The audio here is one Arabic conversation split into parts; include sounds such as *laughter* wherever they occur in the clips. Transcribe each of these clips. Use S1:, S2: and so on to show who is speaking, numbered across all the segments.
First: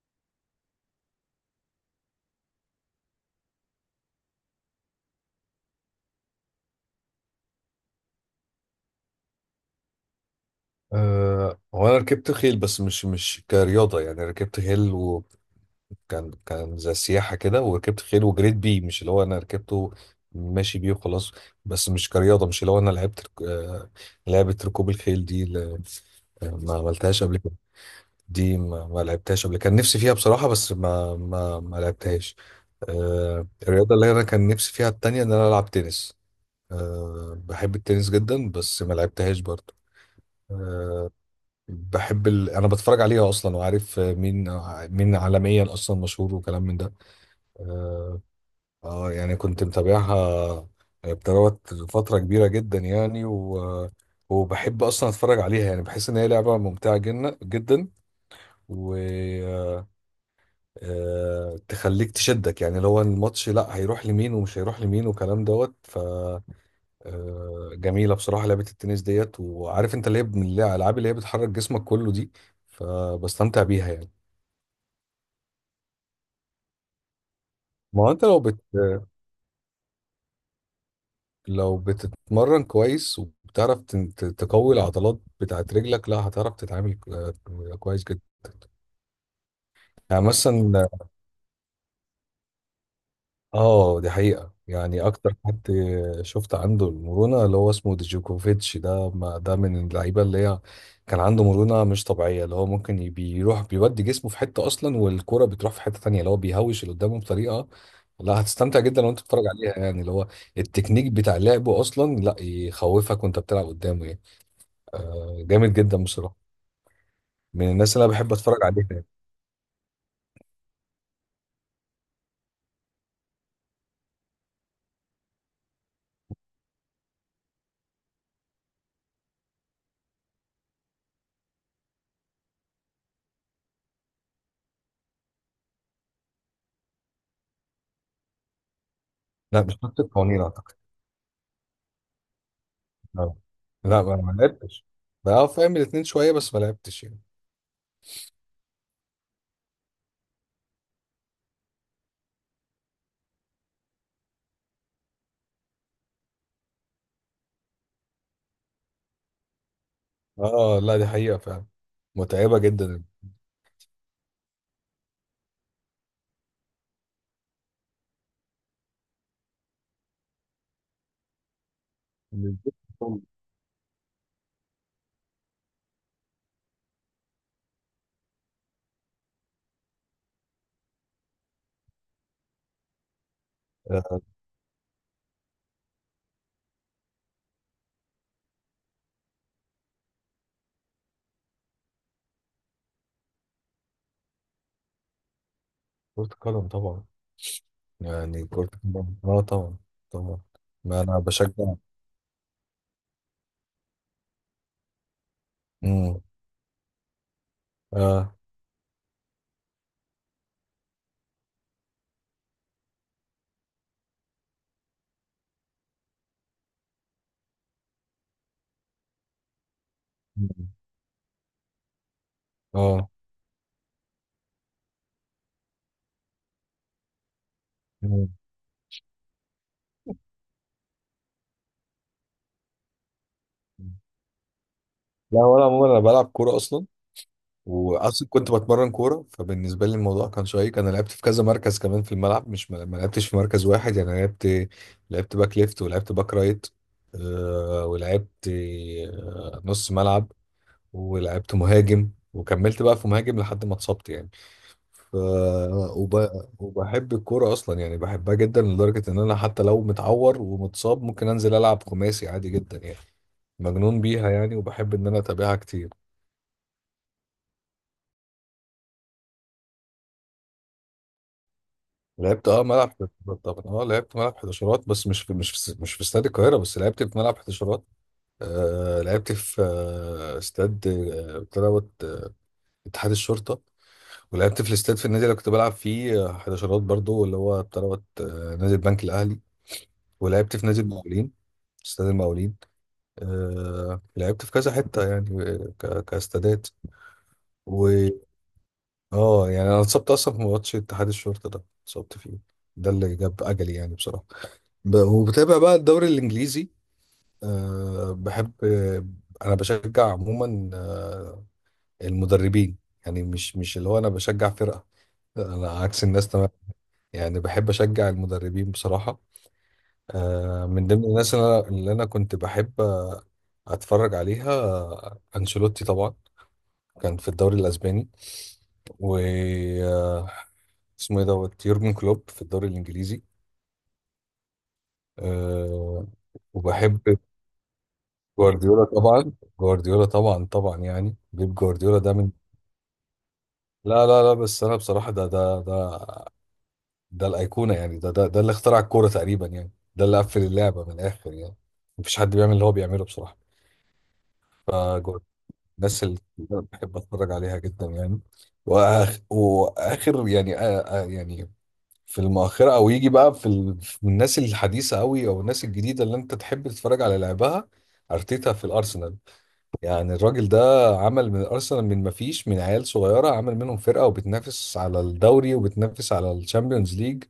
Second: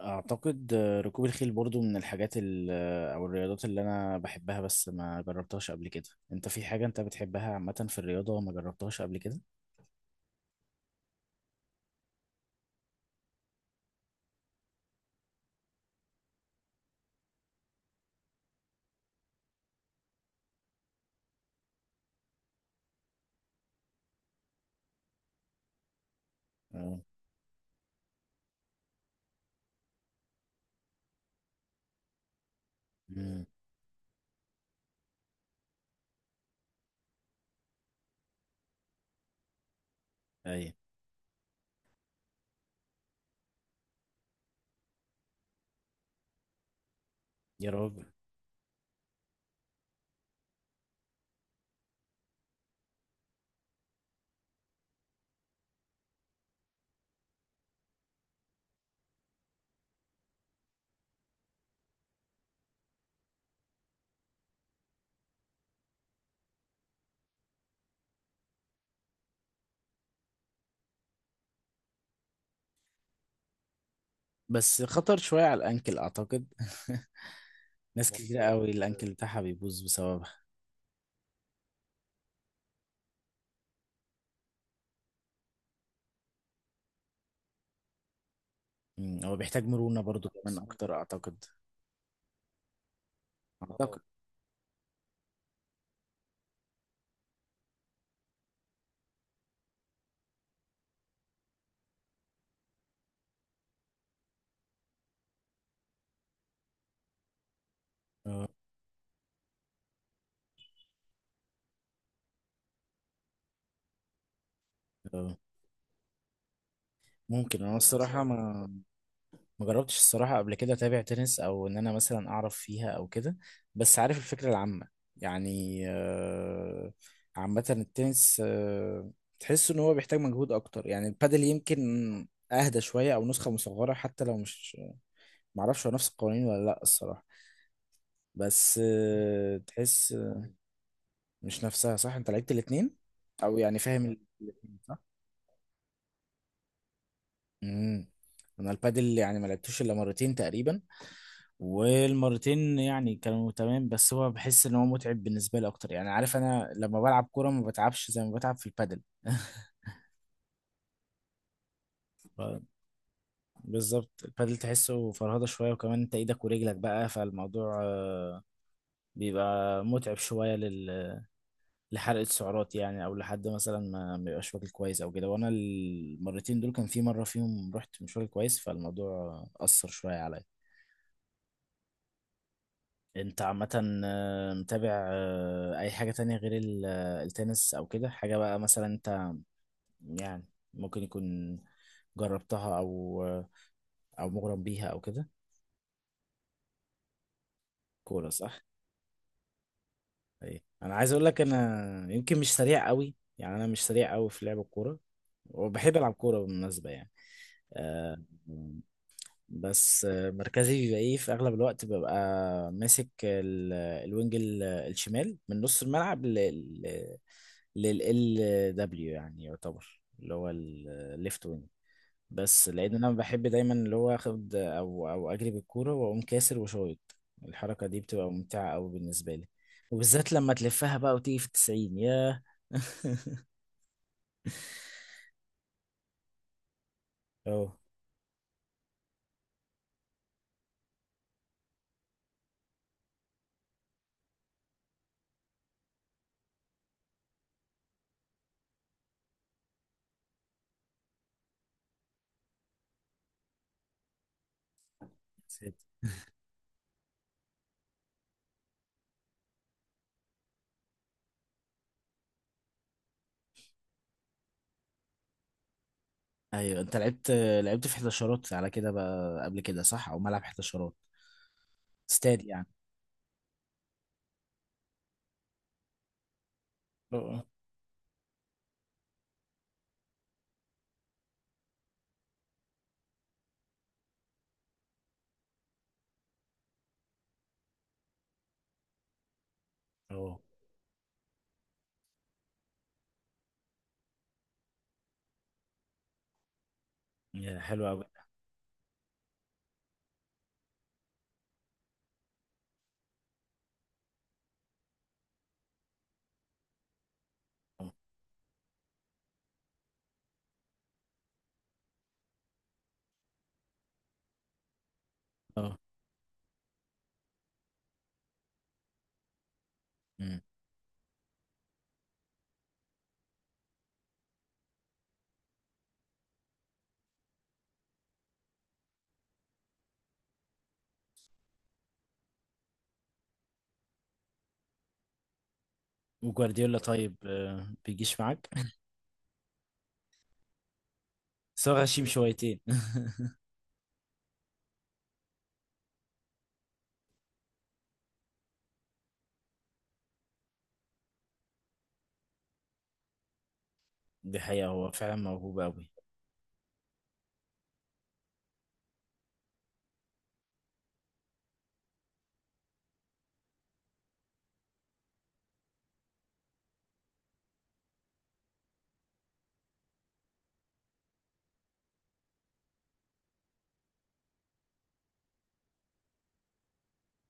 S1: اعتقد ركوب الخيل برضو من الحاجات او الرياضات اللي انا بحبها بس ما جربتهاش قبل كده. انت في حاجة انت بتحبها عامة في الرياضة ما جربتهاش قبل كده؟
S2: هو انا ركبت خيل، بس مش كرياضه يعني، ركبت خيل وكان زي سياحه كده، وركبت خيل وجريت بيه، مش اللي هو انا ركبته ماشي بيه وخلاص. بس مش كرياضه، مش اللي هو انا لعبت لعبه ركوب الخيل دي ما
S1: اه.
S2: عملتهاش قبل كده. دي ما لعبتهاش قبل، كان نفسي فيها بصراحه، بس ما لعبتهاش.
S1: امم.
S2: الرياضه اللي انا كان نفسي فيها التانية ان انا العب تنس. بحب التنس جدا، بس ما لعبتهاش برضه.
S1: اي.
S2: آه، بحب انا بتفرج عليها اصلا، وعارف مين عالميا اصلا مشهور وكلام من ده.
S1: يا راجل.
S2: اه يعني كنت متابعها بتروت فترة كبيرة جدا يعني، وبحب اصلا اتفرج عليها، يعني بحس ان هي لعبة ممتعة جدا جدا. و آه، تخليك تشدك، يعني لو الماتش لا هيروح لمين ومش هيروح لمين وكلام دوت. ف آه، جميلة بصراحة لعبة التنس ديت، وعارف انت اللي هي من الالعاب اللي هي بتحرك جسمك كله دي، فبستمتع بيها يعني.
S1: بس خطر شوية على الانكل اعتقد. *laughs*
S2: ما هو
S1: ناس
S2: انت
S1: كتير
S2: لو
S1: مظبوط
S2: بت...
S1: قوي، الانكل بتاعها بيبوظ بسببها.
S2: لو بتتمرن كويس، وبتعرف تقوي العضلات بتاعت رجلك، لا هتعرف تتعامل كويس جدا.
S1: مم، هو بيحتاج مرونة
S2: يعني
S1: برضو كمان
S2: مثلا،
S1: اكتر اعتقد. اه اعتقد.
S2: اه دي حقيقة يعني، اكتر حد شفت عنده المرونة اللي هو اسمه ديجوكوفيتش ده، ما ده من اللعيبة اللي هي كان عنده مرونة مش طبيعية، اللي هو ممكن بيروح بيودي جسمه في حتة اصلا، والكرة بتروح في حتة تانية، اللي هو بيهوش اللي قدامه بطريقة لا،
S1: اه.
S2: هتستمتع جدا وانت بتتفرج عليها يعني، اللي هو التكنيك بتاع لعبه اصلا لا يخوفك وانت بتلعب قدامه يعني.
S1: اه.
S2: جامد جدا بصراحه.
S1: ممكن انا
S2: من
S1: يعني
S2: الناس اللي
S1: الصراحة،
S2: انا
S1: بصراحة
S2: بحب اتفرج
S1: ما
S2: عليها يعني.
S1: ما جربتش الصراحة قبل كده أتابع تنس، أو إن أنا مثلا أعرف فيها أو كده. بس عارف الفكرة العامة يعني. عامة التنس، تحس إن هو بيحتاج مجهود أكتر، يعني البادل يمكن أهدى شوية أو نسخة مصغرة، حتى لو مش معرفش هو نفس القوانين ولا لأ الصراحة. بس
S2: لا، مش شفت
S1: تحس
S2: القوانين اعتقد.
S1: مش نفسها، صح؟ أنت لعبت الاتنين،
S2: لا،
S1: أو يعني
S2: لا،
S1: فاهم
S2: ما
S1: الاتنين
S2: لعبتش.
S1: صح؟
S2: بقى فاهم الاتنين شويه، بس ما لعبتش يعني.
S1: مم. أنا البادل يعني ما لعبتوش إلا مرتين تقريبا. والمرتين يعني كانوا تمام، بس هو بحس ان هو متعب بالنسبه لي اكتر، يعني عارف انا لما بلعب كوره ما بتعبش زي ما بتعب في البادل. *laughs*
S2: اه، لا، دي حقيقه فعلا. متعبه
S1: ف-
S2: جدا.
S1: بالظبط، البادل تحسه فرهضه شويه، وكمان انت ايدك ورجلك بقى، فالموضوع بيبقى متعب شويه لحرقه السعرات، يعني او لحد مثلا ما يبقاش واكل كويس او كده. وانا المرتين دول كان في مره فيهم رحت مش واكل كويس، فالموضوع اثر شويه عليا. انت عامة
S2: آه،
S1: متابع اي حاجة تانية غير التنس او كده، حاجة بقى مثلا انت يعني ممكن يكون جربتها او مغرم بيها او كده؟
S2: كرة القدم طبعا.
S1: كورة،
S2: يعني
S1: صح.
S2: كرة القدم طبعا، طبعا.
S1: ايه، انا
S2: ما
S1: عايز
S2: انا
S1: اقول لك،
S2: بشجع.
S1: انا يمكن مش سريع قوي، يعني انا مش سريع قوي في لعب الكورة. وبحب العب
S2: امم.
S1: كورة بالمناسبة يعني. آه،
S2: اه.
S1: بس مركزي بيبقى ايه؟ في اغلب الوقت ببقى ماسك الوينج الشمال من نص الملعب لل دبليو، يعني يعتبر اللي هو
S2: مم.
S1: الليفت وينج. بس لان
S2: اه.
S1: انا بحب دايما اللي هو اخد او اجري بالكوره واقوم كاسر وشايط. الحركه دي
S2: مم.
S1: بتبقى ممتعه قوي بالنسبه لي. وبالذات لما تلفها بقى وتيجي في 90، ياه. *laughs*
S2: لا، ولا عموما انا بلعب كورة اصلا،
S1: اه.
S2: واصلا كنت بتمرن كوره، فبالنسبه لي الموضوع كان شيق، انا لعبت في كذا مركز كمان في الملعب، مش ما لعبتش في مركز واحد يعني، أنا لعبت باك ليفت، ولعبت باك رايت. ولعبت نص ملعب، ولعبت مهاجم، وكملت بقى في مهاجم لحد ما اتصبت يعني. ف وب... وبحب الكوره اصلا يعني، بحبها جدا لدرجه ان انا حتى لو متعور ومتصاب ممكن انزل العب خماسي عادي جدا يعني، مجنون بيها يعني، وبحب ان انا اتابعها كتير.
S1: ايوه، انت لعبت في 11 على كده بقى قبل كده، صح؟ او ملعب 11 استادي
S2: لعبت
S1: يعني.
S2: ملعب حداشرات طبعا، اه لعبت ملعب حداشرات، بس مش في استاد القاهره، بس لعبت في ملعب
S1: اه.
S2: حداشرات. لعبت في استاد بتاع دوت، اتحاد الشرطه. ولعبت في الاستاد، في النادي اللي كنت بلعب فيه حداشرات برضو، اللي هو بتاع دوت، نادي البنك الاهلي.
S1: اه.
S2: ولعبت في نادي المقاولين، استاد المقاولين. لعبت في كذا حته يعني، كاستادات.
S1: يا حلو
S2: و
S1: قوي.
S2: اه يعني انا اتصبت اصلا في ماتش اتحاد الشرطه ده، اتصبت فيه. ده اللي جاب اجلي يعني بصراحه. وبتابع بقى الدوري الانجليزي. بحب انا بشجع عموما المدربين. يعني مش اللي هو انا بشجع فرقه. لا، انا
S1: اه.
S2: عكس الناس تمام. يعني بحب اشجع المدربين بصراحه.
S1: أمم.
S2: من ضمن الناس اللي أنا كنت بحب اتفرج عليها، انشيلوتي طبعا. كان في الدوري الاسباني. و آه، اسمه ايه دوت، يورجن كلوب في الدوري الانجليزي. أه
S1: وجوارديولا
S2: وبحب
S1: طيب، بيجيش معاك؟
S2: جوارديولا طبعا، جوارديولا طبعا طبعا، يعني بيب
S1: *laughs* بس هو
S2: جوارديولا
S1: غشيم
S2: ده من.
S1: شويتين. *laughs*
S2: لا، لا، لا، بس انا بصراحه، ده الايقونه يعني، ده اللي اخترع الكوره تقريبا يعني، ده اللي قفل اللعبه من الاخر يعني. مفيش حد بيعمل اللي هو بيعمله بصراحه.
S1: دي حقيقة، هو فعلا
S2: فجوارديولا،
S1: موهوب
S2: الناس اللي أنا بحب اتفرج عليها جدا يعني. وآخ واخر يعني يعني، في المؤخره، او يجي بقى في الناس الحديثه قوي، او الناس الجديده اللي انت تحب تتفرج على لعبها. ارتيتا في الارسنال، يعني الراجل ده عمل من ارسنال، من ما فيش، من عيال صغيره عمل منهم فرقه، وبتنافس على الدوري وبتنافس على الشامبيونز ليج.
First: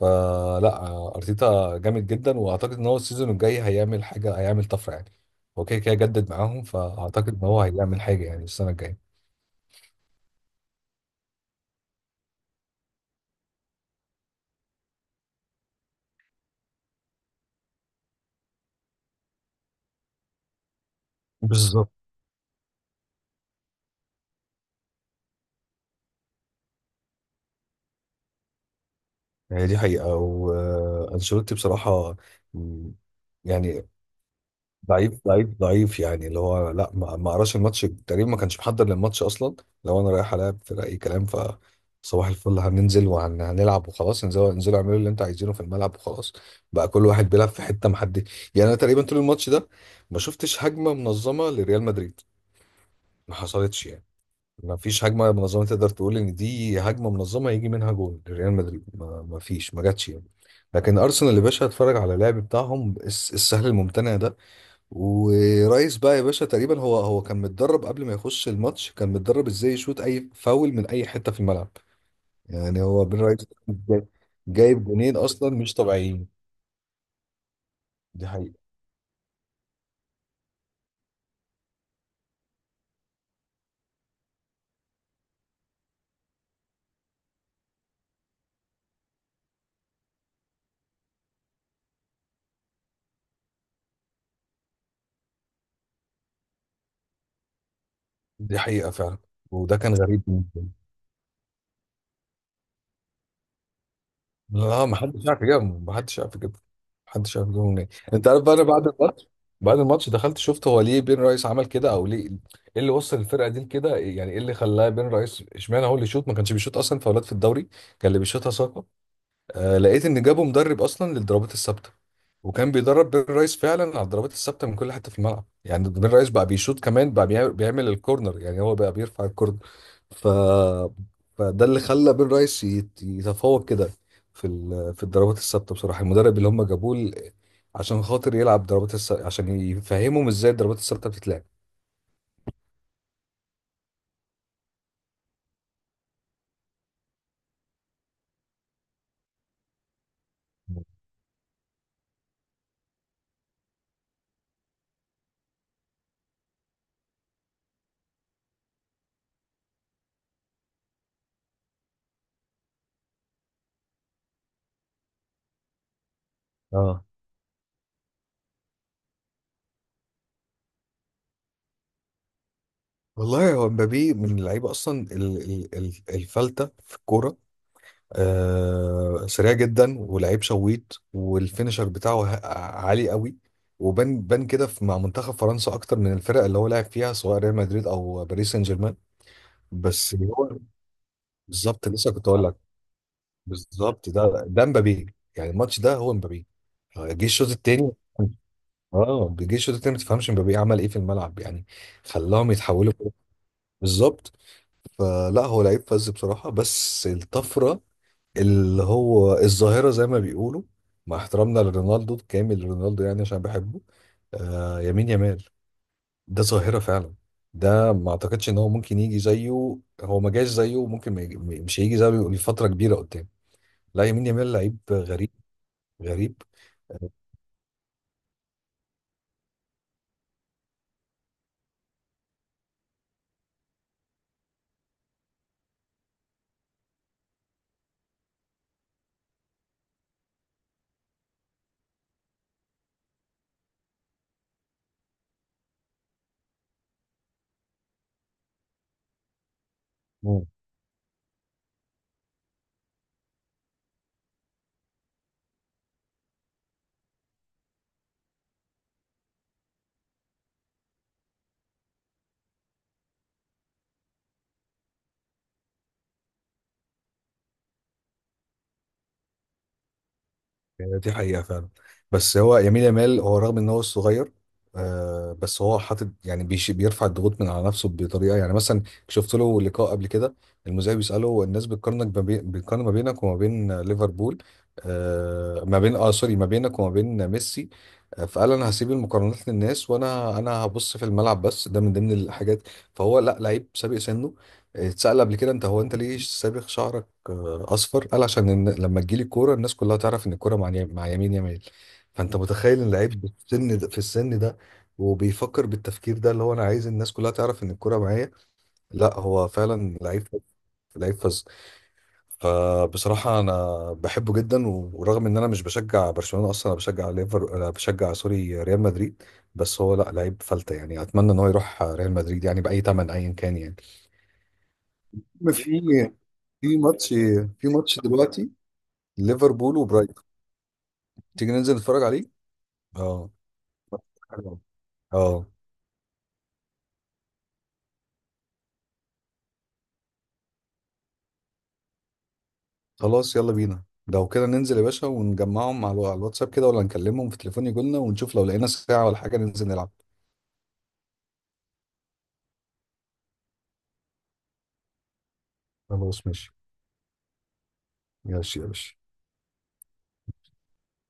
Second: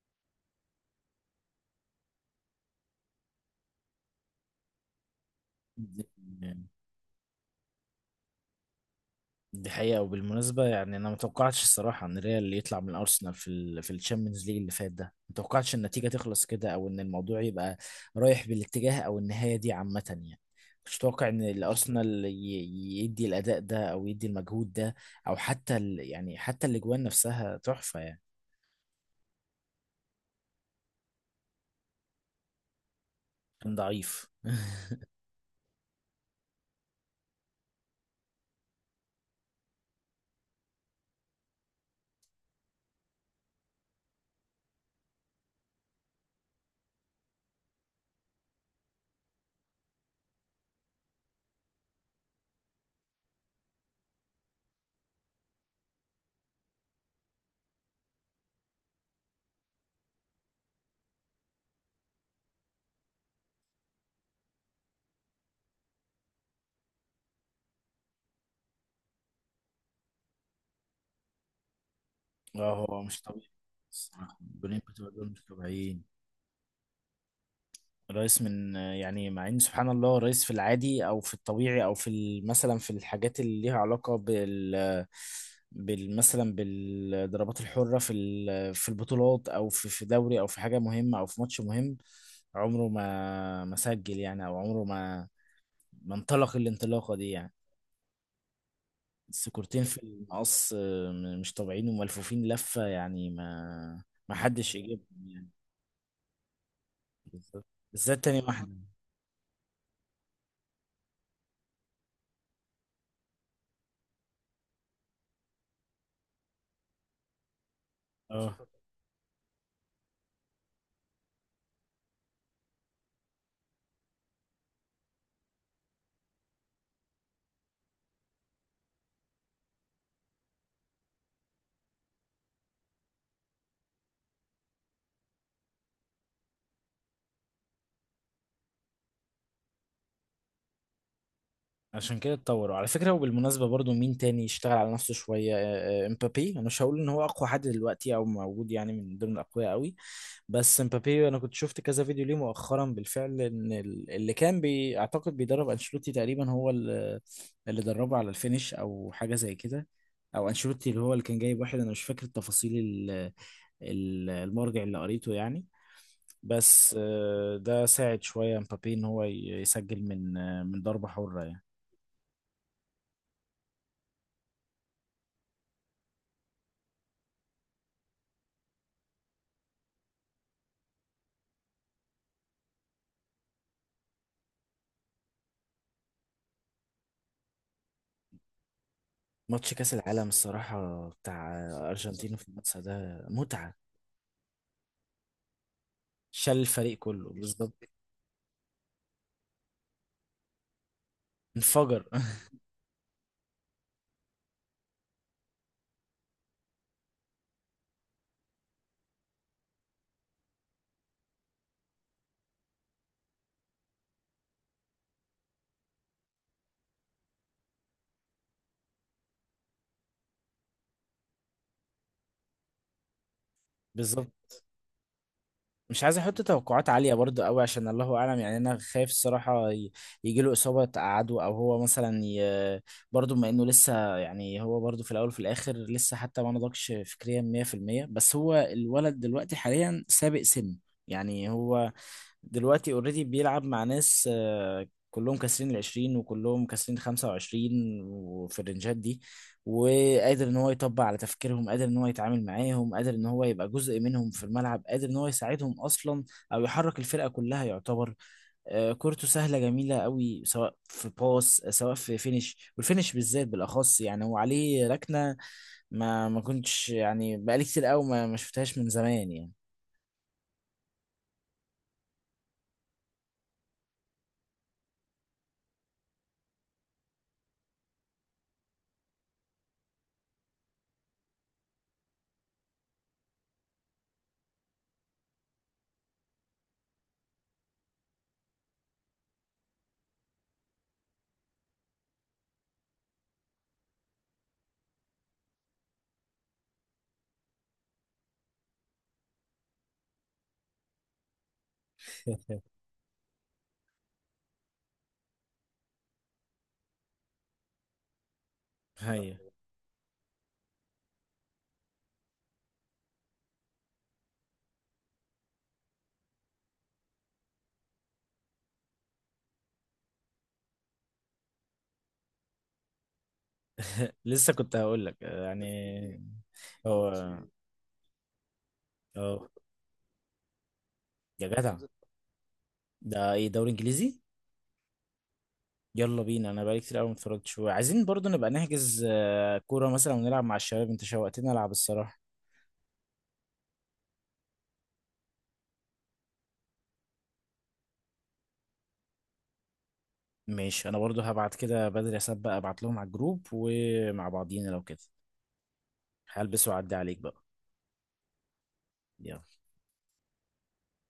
S2: فلا ارتيتا جامد جدا، واعتقد ان هو السيزون الجاي هيعمل حاجه، هيعمل طفره يعني. هو كده كده جدد معاهم،
S1: قوي.
S2: فاعتقد ان هو هيعمل حاجه يعني السنه الجايه.
S1: دي حقيقة. وبالمناسبة يعني أنا متوقعتش الصراحة إن ريال يطلع من أرسنال في في الشامبيونز ليج اللي فات ده، متوقعتش النتيجة تخلص كده أو إن الموضوع يبقى رايح بالاتجاه أو النهاية دي عامة يعني. مش متوقع إن
S2: بالظبط.
S1: الأرسنال يدي الأداء ده أو يدي المجهود ده. أو حتى يعني حتى الأجوان نفسها تحفة يعني.
S2: هي دي حقيقة، وأنشيلوتي بصراحة مم،
S1: كان
S2: يعني
S1: ضعيف. *laughs*
S2: ضعيف ضعيف ضعيف، يعني اللي هو لا، ما قراش الماتش تقريبا، ما كانش محضر للماتش اصلا. لو انا رايح العب فرقه اي كلام، صباح الفل، هننزل وهنلعب وخلاص، انزلوا انزلوا اعملوا اللي انتوا عايزينه في الملعب وخلاص. بقى كل واحد بيلعب في حته محدد يعني، انا تقريبا طول الماتش ده ما شفتش هجمه منظمه لريال مدريد، ما حصلتش يعني، ما فيش هجمه منظمه تقدر تقول ان دي هجمه منظمه يجي منها جول لريال مدريد، ما فيش ما جاتش يعني. لكن ارسنال يا باشا، اتفرج على اللعب بتاعهم السهل الممتنع ده. ورئيس بقى يا باشا، تقريبا هو كان متدرب قبل ما يخش الماتش، كان متدرب ازاي يشوط اي فاول من اي حته في الملعب.
S1: اه،
S2: يعني
S1: هو
S2: هو بن
S1: مش
S2: رئيس
S1: طبيعي الصراحة. الجولين
S2: جايب
S1: بتوع
S2: جونين
S1: دول مش
S2: اصلا مش
S1: طبيعيين.
S2: طبيعيين. دي
S1: الرئيس
S2: حقيقه،
S1: من، يعني مع ان سبحان الله الرئيس في العادي او في الطبيعي او في مثلا في الحاجات اللي ليها علاقه بال مثلا بالضربات الحره في في البطولات او في دوري او في حاجه مهمه او في ماتش مهم. عمره ما سجل يعني، او عمره ما انطلق الانطلاقه دي يعني.
S2: دي حقيقه فعلا. وده
S1: السكورتين
S2: كان
S1: في
S2: غريب بالنسبه لي.
S1: المقص مش طبيعيين وملفوفين لفه، يعني ما حدش
S2: لا، ما
S1: يجيبهم
S2: حدش عارف
S1: يعني.
S2: يجيبهم، ما حدش عارف يجيبهم، ما حدش عارف
S1: بالذات،
S2: يجيبهم منين.
S1: بالذات
S2: انت
S1: تاني
S2: عارف بقى، انا
S1: واحده.
S2: بعد الماتش، بعد الماتش دخلت شفت هو ليه بن رئيس عمل كده، او ليه ايه اللي وصل الفرقه دي لكده، يعني ايه اللي خلاه بن رئيس اشمعنى هو اللي يشوط، ما كانش بيشوط اصلا فاولات في الدوري، كان اللي بيشوطها
S1: اه.
S2: ساكا. لقيت ان جابوا مدرب اصلا للضربات الثابته، وكان بيدرب بين رايس فعلا على الضربات الثابته من كل حته في الملعب، يعني بين رايس بقى بيشوط، كمان بقى بيعمل الكورنر، يعني هو بقى بيرفع الكورنر. ف فده اللي خلى بين رايس يتفوق كده في في الضربات الثابته بصراحه، المدرب اللي هم جابوه عشان خاطر يلعب ضربات عشان يفهمهم ازاي الضربات الثابته بتتلعب.
S1: عشان كده اتطوروا على فكرة. وبالمناسبة برضو، مين تاني يشتغل على نفسه شوية؟ امبابي. انا مش هقول ان هو اقوى حد دلوقتي او موجود، يعني من ضمن الاقوياء قوي. بس امبابي، انا كنت شفت كذا فيديو ليه مؤخرا بالفعل، ان اللي كان اعتقد بيدرب انشيلوتي تقريبا هو اللي دربه على الفينش او حاجة زي كده. او انشيلوتي، اللي هو اللي كان جايب واحد، انا مش فاكر التفاصيل المرجع اللي قريته يعني. بس
S2: اه،
S1: ده ساعد شوية امبابي ان هو يسجل من ضربة حرة يعني.
S2: والله هو مبابي من اللعيبه اصلا الفلته في الكوره. آه سريع جدا، ولعيب شويط، والفينشر بتاعه عالي قوي. وبان بان كده مع منتخب فرنسا اكتر من الفرق اللي هو لعب فيها، سواء ريال مدريد او باريس سان جيرمان.
S1: ماتش كأس
S2: بس
S1: العالم
S2: هو
S1: الصراحة بتاع
S2: بالظبط لسه كنت
S1: أرجنتين
S2: اقول لك،
S1: وفرنسا ده متعة.
S2: بالظبط ده مبابي يعني، الماتش ده هو مبابي.
S1: شال الفريق
S2: جه
S1: كله
S2: الشوط
S1: بالظبط.
S2: التاني، اه جه الشوط التاني، ما تفهمش مبابي عمل ايه في الملعب يعني،
S1: انفجر. *laughs*
S2: خلاهم يتحولوا. بالظبط، فلا هو لعيب فذ بصراحة، بس الطفرة اللي هو الظاهرة زي ما بيقولوا، مع احترامنا لرونالدو كامل رونالدو يعني عشان بحبه، آه يمين يامال ده ظاهرة فعلا، ده ما اعتقدش ان هو ممكن يجي زيه، هو ما جاش زيه وممكن ما يجي، مش هيجي زيه لفترة كبيرة قدام. لا،
S1: بالظبط.
S2: يمين يامال لعيب غريب،
S1: مش عايز احط
S2: غريب
S1: توقعات عالية برضه قوي، عشان الله اعلم، يعني انا خايف الصراحة يجي له إصابة تقعده، او هو مثلا برضه بما انه لسه، يعني هو برضه في الاول وفي الاخر لسه حتى ما نضجش فكريا 100%، بس هو الولد دلوقتي حاليا سابق سن. يعني هو دلوقتي اوريدي بيلعب مع ناس، كلهم كاسرين 20، وكلهم كاسرين 25، وفي الرنجات دي. وقادر ان هو يطبق على تفكيرهم، قادر ان هو يتعامل معاهم، قادر ان هو يبقى جزء منهم في الملعب، قادر ان هو يساعدهم اصلا او يحرك الفرقة كلها يعتبر. كورته سهلة جميلة قوي، سواء في باس سواء في فينش، والفينش بالذات بالاخص، يعني هو عليه ركنة. ما كنتش يعني بقالي كتير قوي ما شفتهاش من زمان يعني.
S2: يعني. دي حقيقة فعلا. بس هو يمين يامال هو رغم ان هو صغير، آه بس هو حاطط يعني بيرفع الضغوط من على نفسه بطريقة، يعني مثلا شفت له لقاء قبل كده، المذيع بيسأله الناس بتقارنك ما بين- بتقارن ما بينك وما بين ليفربول، آه ما بين، اه سوري، ما بينك وما بين ميسي. فقال انا هسيب المقارنات للناس، وانا هبص في الملعب بس، ده من ضمن الحاجات. فهو لا لعيب سابق سنه. اتسأل قبل كده، انت هو انت ليه سابق شعرك اصفر، قال عشان إن لما تجيلي الكوره الناس كلها تعرف ان الكوره مع مع يمين يمال. فانت متخيل ان لعيب بالسن ده، في السن ده، وبيفكر بالتفكير ده اللي هو انا عايز الناس كلها تعرف ان الكوره معايا. لا
S1: هي.
S2: هو فعلا لعيب، لعيب فظ. فبصراحة أنا بحبه جدا، ورغم إن أنا مش بشجع برشلونة أصلا، أنا بشجع ليفر، أنا بشجع سوري، ريال مدريد. بس هو لا لعيب فلتة يعني، أتمنى إن هو يروح ريال مدريد يعني بأي تمن أيا كان يعني.
S1: *laughs* لسه كنت هقول لك
S2: في
S1: يعني.
S2: في ماتش
S1: هو.
S2: في ماتش دلوقتي
S1: اه.
S2: ليفربول وبرايتون،
S1: يا
S2: تيجي ننزل
S1: جدع،
S2: نتفرج عليه. اه.
S1: ده ايه؟ دوري انجليزي.
S2: حلو. اه.
S1: يلا بينا، انا بقالي كتير قوي ما اتفرجتش، وعايزين برضو نبقى نحجز كوره مثلا ونلعب مع الشباب، انت شوقتني العب الصراحه.
S2: خلاص يلا بينا لو كده، ننزل يا باشا ونجمعهم على على الواتساب كده، ولا نكلمهم في تليفون يجولنا، ونشوف لو لقينا ساعة ولا حاجة ننزل نلعب.
S1: ماشي، انا برضو هبعت كده بدري اسبق ابعت لهم على الجروب ومع بعضينا لو كده.
S2: خلاص ماشي.
S1: هلبس واعدي عليك بقى.
S2: ماشي يا باشا.
S1: يلا.